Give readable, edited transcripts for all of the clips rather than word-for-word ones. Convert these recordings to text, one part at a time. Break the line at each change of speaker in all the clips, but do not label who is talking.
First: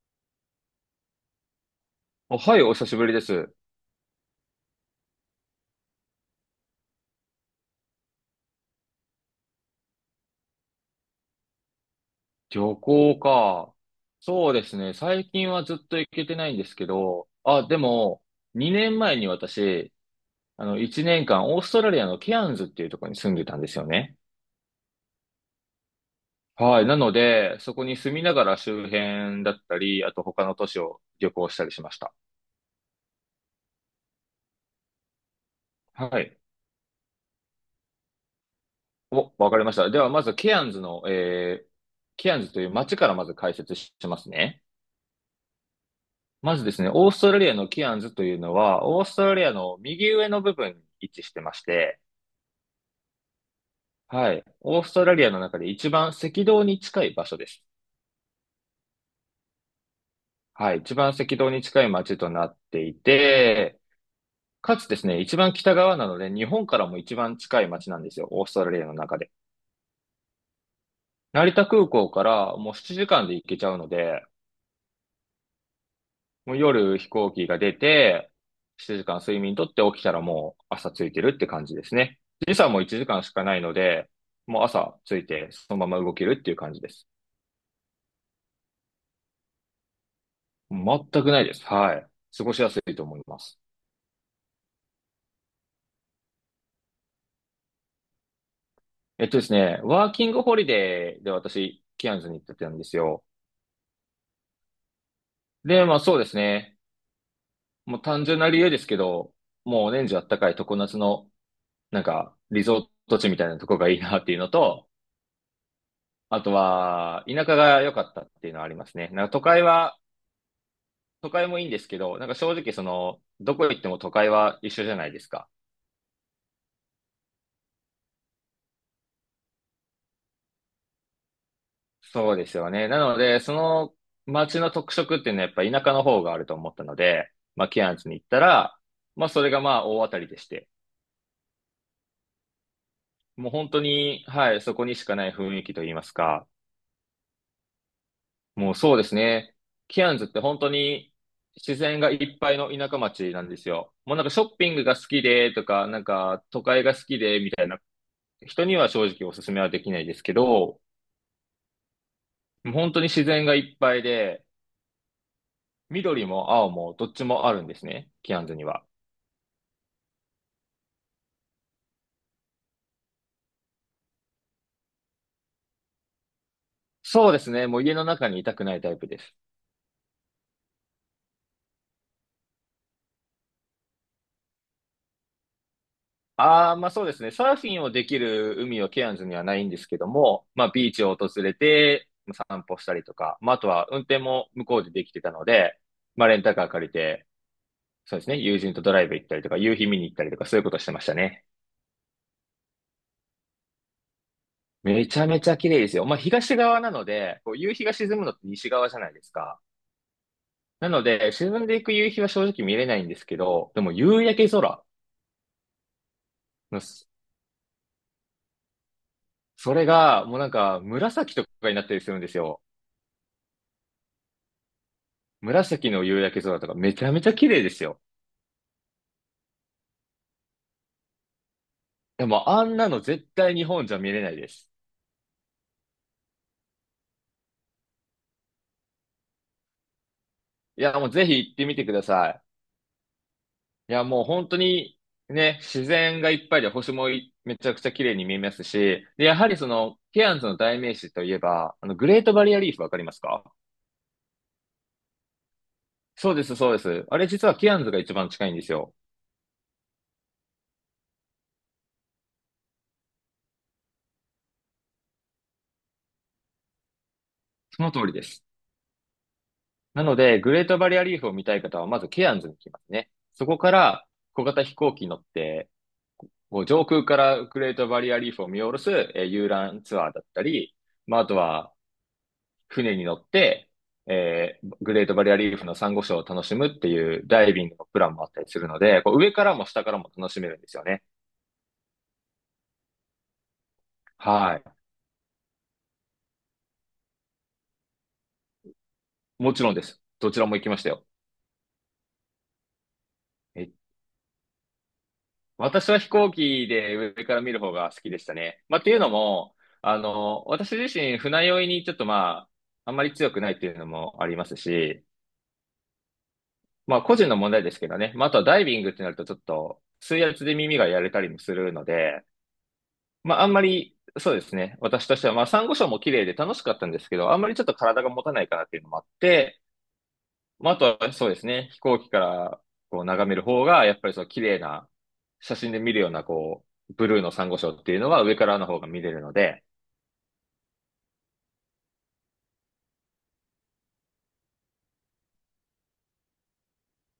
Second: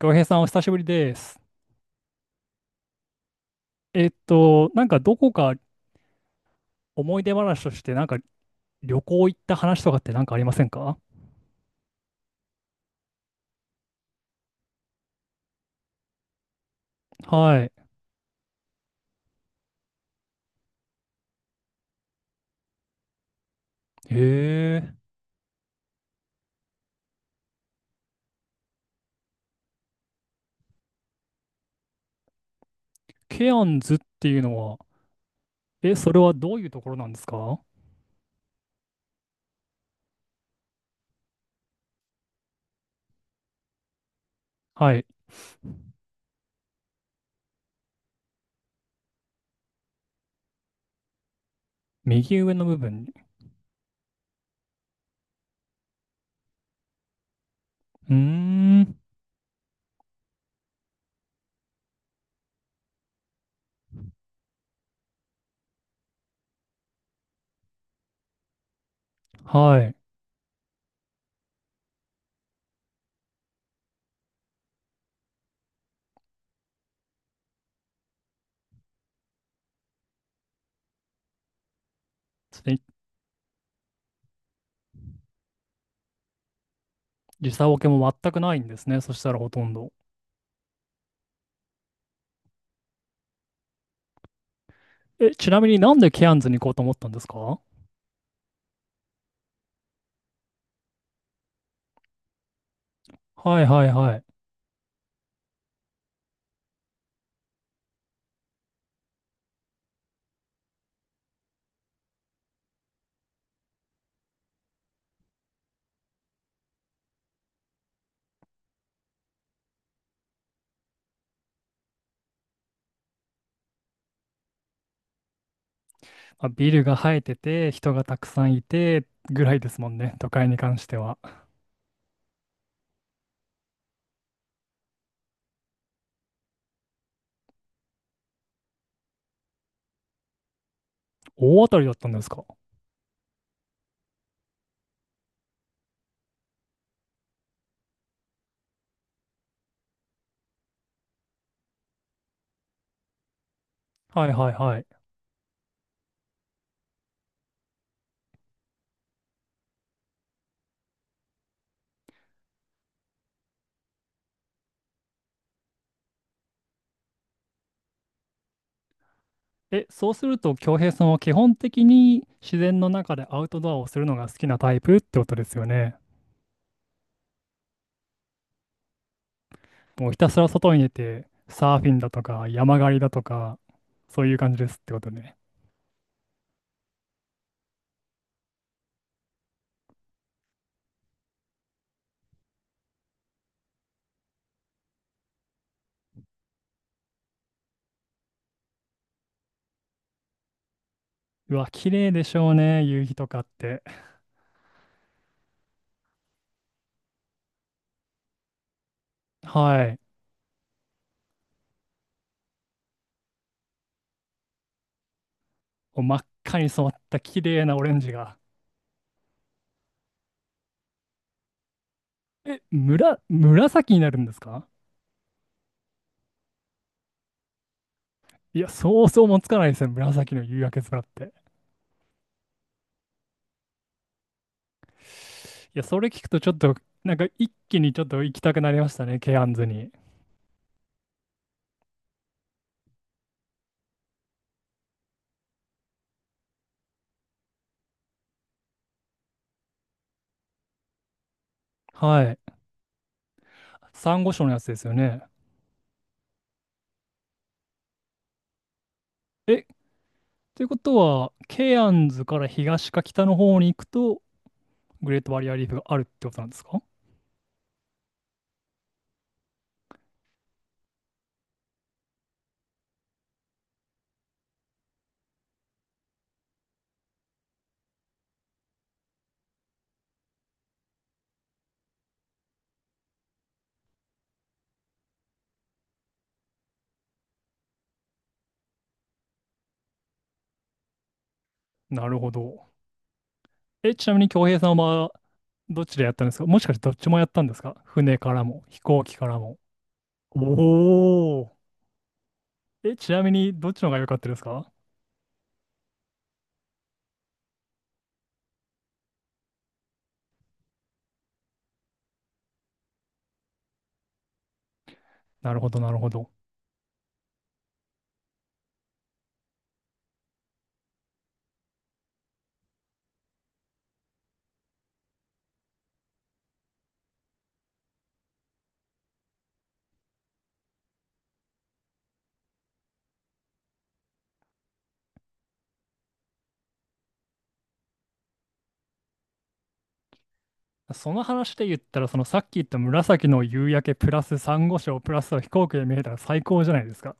浩平さん、お久しぶりです。
あ、はい、お久しぶりです。
なんかどこか思い出話として、なんか旅行行った話とかってなんかありませんか？
旅行か。そうですね。最近はずっと行けてないんですけど、
は
あ、
い。
でも、2年前に私、1年間、オーストラリアのケアンズっていうところに住んでたんですよ
へ
ね。
え、
はい。なので、そこに住みながら周辺だったり、あと他の都市を旅行したりしました。
ケアンズっていうのは、え、それ
は
は
い。
どういうところなんですか？
お、わかりました。では、まずケアンズの、ケアンズという街からまず解説しますね。
はい。
まずですね、オーストラリアのキアンズというのは、オーストラリアの右上の部分に位置してまして、
右上の部分に。
はい。オーストラリアの中で一番赤道に近い場所です。
うーん。
はい。一番赤道に近い町となっていて、かつですね、一番北側なので、日本からも一番近い町なんですよ。オーストラリアの中で。
はい。
成田空港からもう7時間で行けちゃうので、もう夜飛行機が出て、7時間睡眠とって起きたらもう朝着いてるって感じですね。時
そ
差
れに
も1時間しかないので、もう朝着いてそのまま動けるっていう感じです。
時差ボケも全くないんですね。そしたらほとんど。
全くないです。はい。過ごしやすいと思います。
え、ちなみになんでケアンズに行こうと思ったんですか？
えっとですね、ワーキングホリデーで私、キアンズに行ってたんですよ。
はいはいはい。
で、まあそうですね。もう単純な理由ですけど、もう年中あったかい常夏の、なんか、リゾート地みたいなとこがいいなっていうのと、あとは、田舎が良かったっていうのはありますね。なんか都会は、都会もいいんですけど、なんか正直その、どこ行っても都会は一緒じゃないですか。
まあビルが生えてて、人がたくさんいて、ぐらいですもんね。都会に関しては。
そうですよね。なので、その街の特色っていうのはやっぱ田舎の方があると思ったので、まあ、ケアンズに行ったら、まあ、それがまあ、大当たりでして、
大当たりだったんですか。
もう本当に、はい、そこにしかない雰囲気といいますか、もうそうですね。ケアンズって本当に自然がいっぱいの田舎町なんですよ。もうなん
は
か
い
ショ
はい
ッピン
は
グ
い。
が好きでとか、なんか都会が好きでみたいな人には正直おすすめはできないですけど、本当に自然がいっぱいで、緑も青もどっちもあるんですね、キアンズには。
え、そうすると、京平さんは基本的に自然の中でアウトドアをするのが好きなタイプってことですよね。
そうですね、もう家の中にいたくないタイプです。
もうひたすら外に出て、サーフィンだとか、山狩りだとか、そういう感じですってことね。
ああ、まあそうですね、サーフィンをできる海はケアンズにはないんですけども、まあビーチを訪れて散歩したりとか、まああとは運転も向こうでできてたので、まあレンタカー借りて、そうですね、友人とドライブ行ったりとか、夕日見に行ったりとか、そういうことしてましたね。
うわ、綺麗でしょうね、夕日とかって。
めちゃめちゃ綺麗ですよ。まあ、東側なので、こう夕日が沈むのって西側じゃないですか。
はい。
なので、沈んでいく夕日は正直見れないんですけど、でも夕焼け空
もう真っ赤に
の
染まっ
す、
た綺麗なオレンジが。
それがもうなんか紫とかになったりするんです
え、
よ。
むら、紫になるんですか？
紫の夕焼け空とかめちゃめちゃ綺麗ですよ。
いや、想像もつかないですよ、紫の夕焼け空って。
でもあんなの絶対日本じゃ見れないです。
いや、それ聞くとちょっと、なんか一気にちょっと行きたくなりましたね、ケアンズに。
いや、もうぜひ行ってみてください。いや、もう本当にね、自然がいっぱいで星もいめちゃくちゃ綺麗に見えますし、で、やはりその、ケアンズの代名詞といえば、グレー
は
ト
い。
バリアリーフわかりますか？
サンゴ礁のやつですよね。
そうです、そうです。あれ実はケアンズが一番近いんですよ。
え、ということは、ケアンズから東か北の方に行くと、グレートバリアリーフがあるってことなんですか？
その通りです。なので、グレートバリアリーフを見たい方は、まずケアンズに来ますね。そこから、小型飛行機に乗って、もう上空からグレートバリアリーフを見下ろす、遊覧ツアーだったり、まあ、あとは、船に乗って、グレートバリアリーフのサンゴ礁を楽しむっていうダイビングのプランもあったりするので、こう上からも下からも楽しめるんですよね。
なるほど。え、ちなみに恭平
は
さんはどっちでやったんですか？もしかしてどっちもやったんですか？船からも飛行機から
い。も
も。
ちろんです。どちらも行きましたよ。
おお。え、ちなみにど
え、
っちの方が良かったですか？
私は飛行機で上から見る方が好きでしたね。まあ、っていうのも、私自身船酔いにちょっとまあ、あんまり強くないっていうのもありますし、
なるほど、なるほど。
まあ個人の問題ですけどね。まあ、あとはダイビングってなるとちょっと水圧で耳がやれたりもするので、まあ、あんまり、そうですね。私としては、まあ、サンゴ礁も綺麗で楽しかったんですけど、あんまりちょっと体が持たないかなっていうのもあって、まあ、あとはそうですね。飛行機からこう眺める方が、やっぱりそう綺麗な、写真で見るような、こう、ブルーのサンゴ礁っていうのは上からの方が見れるので、
その話で言ったら、そのさっき言った紫の夕焼けプラス珊瑚礁プラス飛行機で見えたら最高じゃないですか。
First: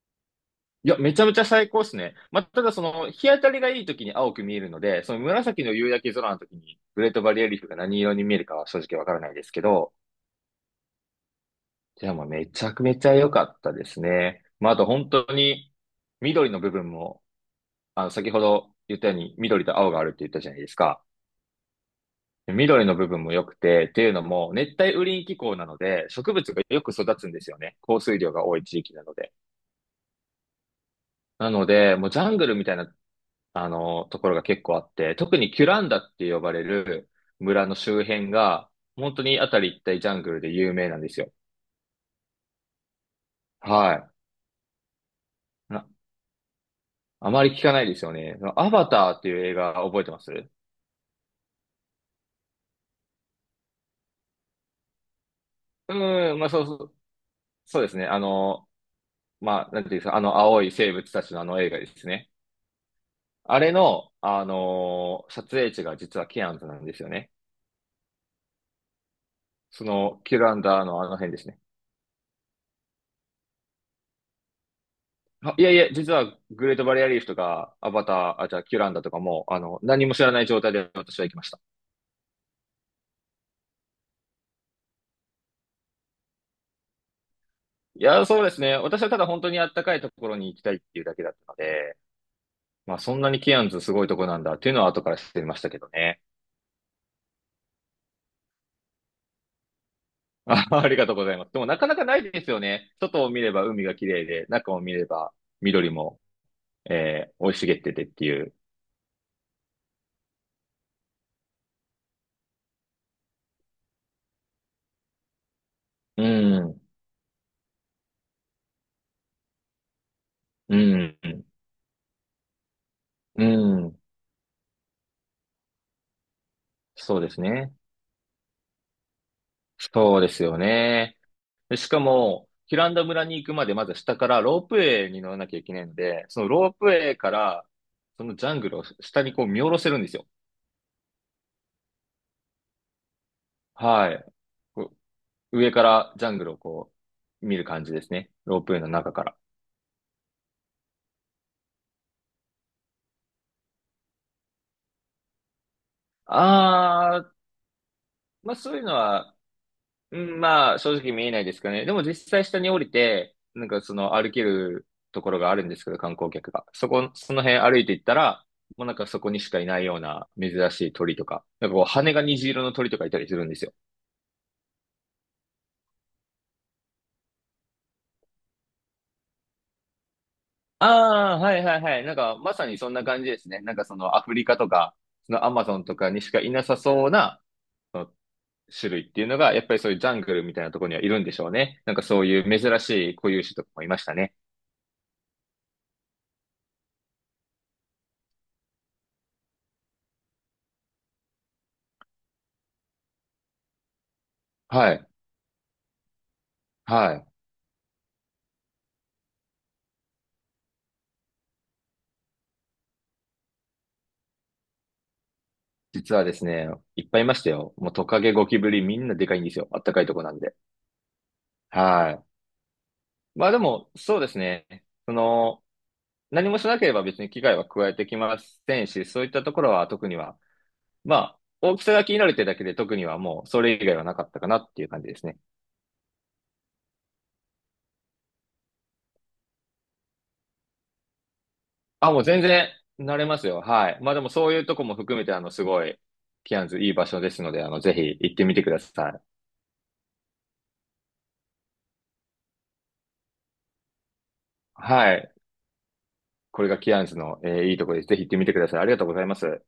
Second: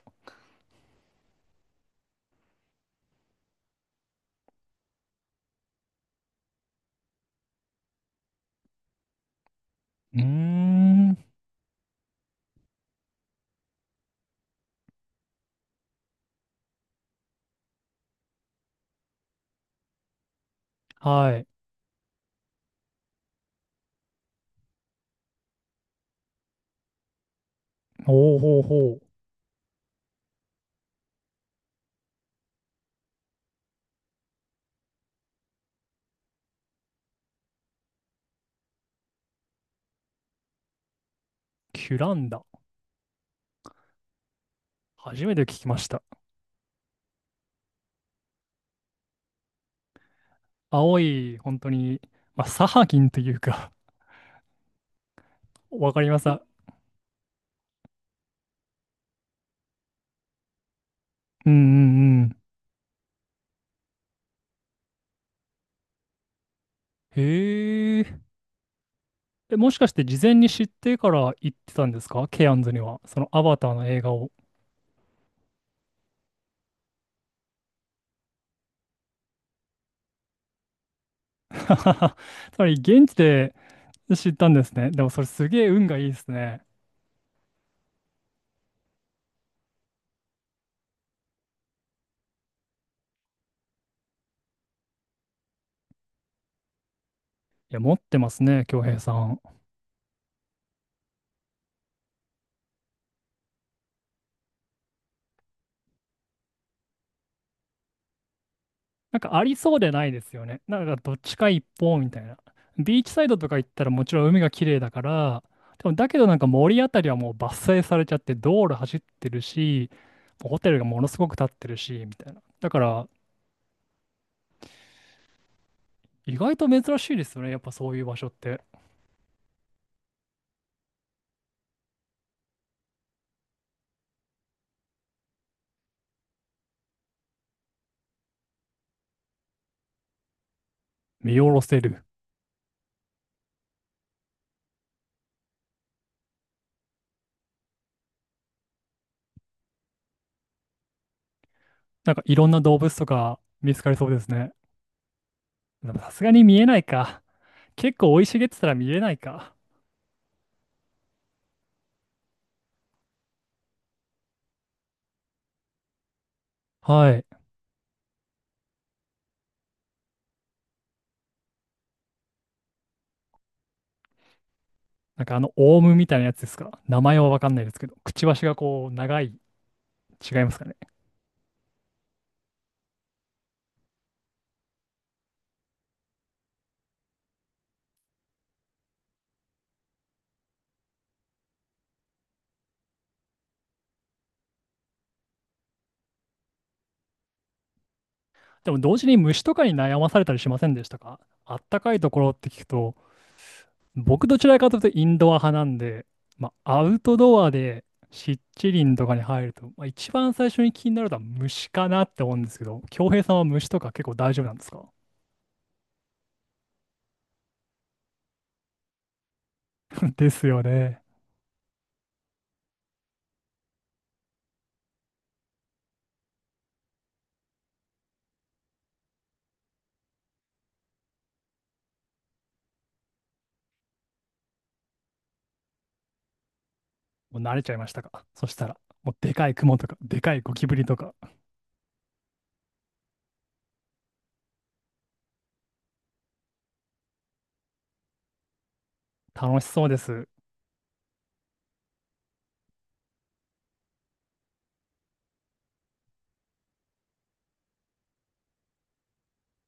いや、めちゃめちゃ最高ですね。まあ、ただその、日当たりがいい時に青く見えるので、その紫の夕焼け空の時に、グレートバリアリーフが何色に見えるかは正直わからないですけど、
うーん。
じゃあもうめちゃくめちゃ良かったですね。まあ、あと本当に緑の部分も、先ほど言ったように緑と青があるって言ったじゃないですか。
はい。
緑の部分も良くて、っていうのも熱帯雨林気候なので植物がよく育つんですよね。降水量
ほう
が
ほ
多
う
い地域
ほ
な
う。
ので。なので、もうジャングルみたいな、ところが結構あって、特にキュランダって呼ばれる村の周辺が、本当にあたり一帯ジャングルで有名なんですよ。
キュランダ。
はい。
初めて聞きました。
あまり聞かないですよね。アバターっていう映画覚えてます？
青い、本当に、まあ、サハギンというか わかります。
うん、
あ、
まあそうそう、そうですね。まあ、なんていうんですか、あの青い生物たちのあ
うんう
の映画です
んう
ね。
ん。
あれの、撮影地が実はケアンズなんですよね。
へえ。え、もし
そ
かして事
の、
前
キュ
に
ラン
知っ
ダー
て
のあ
か
の辺
ら
です
行っ
ね。
てたんですか？ケアンズには。そのアバターの映画を。
あ、いやいや、実はグレートバリアリーフとか、アバター、あ、じゃあキュランダとかも、何も知らない状態で私は行きました。
つまり現地で知ったんですね。でもそれすげえ運がいいですね。
いや、そうですね。私はただ本当にあったかいところに行きたいっていうだけだったので、まあそんなにケアンズすごいとこなんだっていうのは後から知ってましたけどね。
いや、持ってますね、恭平さん。
あ、ありがとうございます。でもなかなかないですよね。外を見れば海が綺麗で、中を見れば緑も、生い茂っててっていう。
なんかありそうでないですよね。なんかどっちか一方みたいな。ビーチサイドとか行ったらもちろん海が綺麗だから、でもだけ
う
どなんか森
ん、
あたりはもう伐採されちゃって道路走ってるし、ホテ
う
ルがものす
ん、
ごく建ってるし、みたいな。だから
うん。
意外と珍しい
そう
で
で
す
す
よね。やっぱ
ね。
そういう場所って。
そうですよね。でしかも、ヒランダ村に行くまでまず下からロープウェイに乗らなきゃいけないので、そのロープウェイから、そのジャングルを下にこう見下ろせるんですよ。
見下ろせる。
はい。こう上からジャングルをこう見る感じですね。ロープウェイの中から。
なんかいろんな動物とか見つかりそうですね。でもさすがに見えない
あ、
か。結構生い茂っ
まあ
てた
そ
ら
ういう
見
の
えない
は、
か。
うん、まあ正直見えないですかね。でも実際下に降りて、なんかその歩けるところがあるんですけど、観光客が。そこ、
はい。
その辺歩いていったら、もうなんかそこにしかいないような珍しい鳥とか、なんかこう羽が虹色の鳥とかいたりするんですよ。
なんかあのオウムみたいなやつですか。名前はわかんないですけど、くちばしがこう長い。違いますかね。
ああ、はいはいはい。なんかまさにそんな感じですね。なんかそのアフリカとか、そのアマゾンとかにしかいなさそうなその種類っていうのが、やっぱりそういうジャングルみたいなところにはいるんでしょうね。なんかそういう珍しい固有種とかもいましたね。
でも同時に虫とかに悩まされたりしませんでしたか？あったかいところって聞くと、僕どちらかというと
は
イ
い。
ンドア派なんで、まあ、アウ
は
ト
い。
ドアで湿地林とかに入ると、まあ、一番最初に気になるのは虫かなって思うんですけど、恭平さんは虫とか結構大丈夫なんですか？
実はですね、いっぱいいましたよ。もうトカゲ、ゴキブリ、みんなでかいんですよ。あったかいと こ
で
なん
す
で。
よね。
はい。まあでも、そうですね。その、何もしなければ別に危害は加えてきませんし、そういったところは特には、まあ、大きさが気になるってだけで特にはもうそれ以外はなかったかなっていう感じですね。
もう慣れちゃいましたか？そしたら、もうでかいクモとか、でかいゴキブリとか、
あ、もう全然慣れますよ。はい。まあでもそういうとこも含めて、すごい、キアンズいい場所ですので、ぜひ行ってみてください。
楽しそうです。
はい。これがキアンズの、いいところです。ぜひ行ってみてください。ありがとうございます。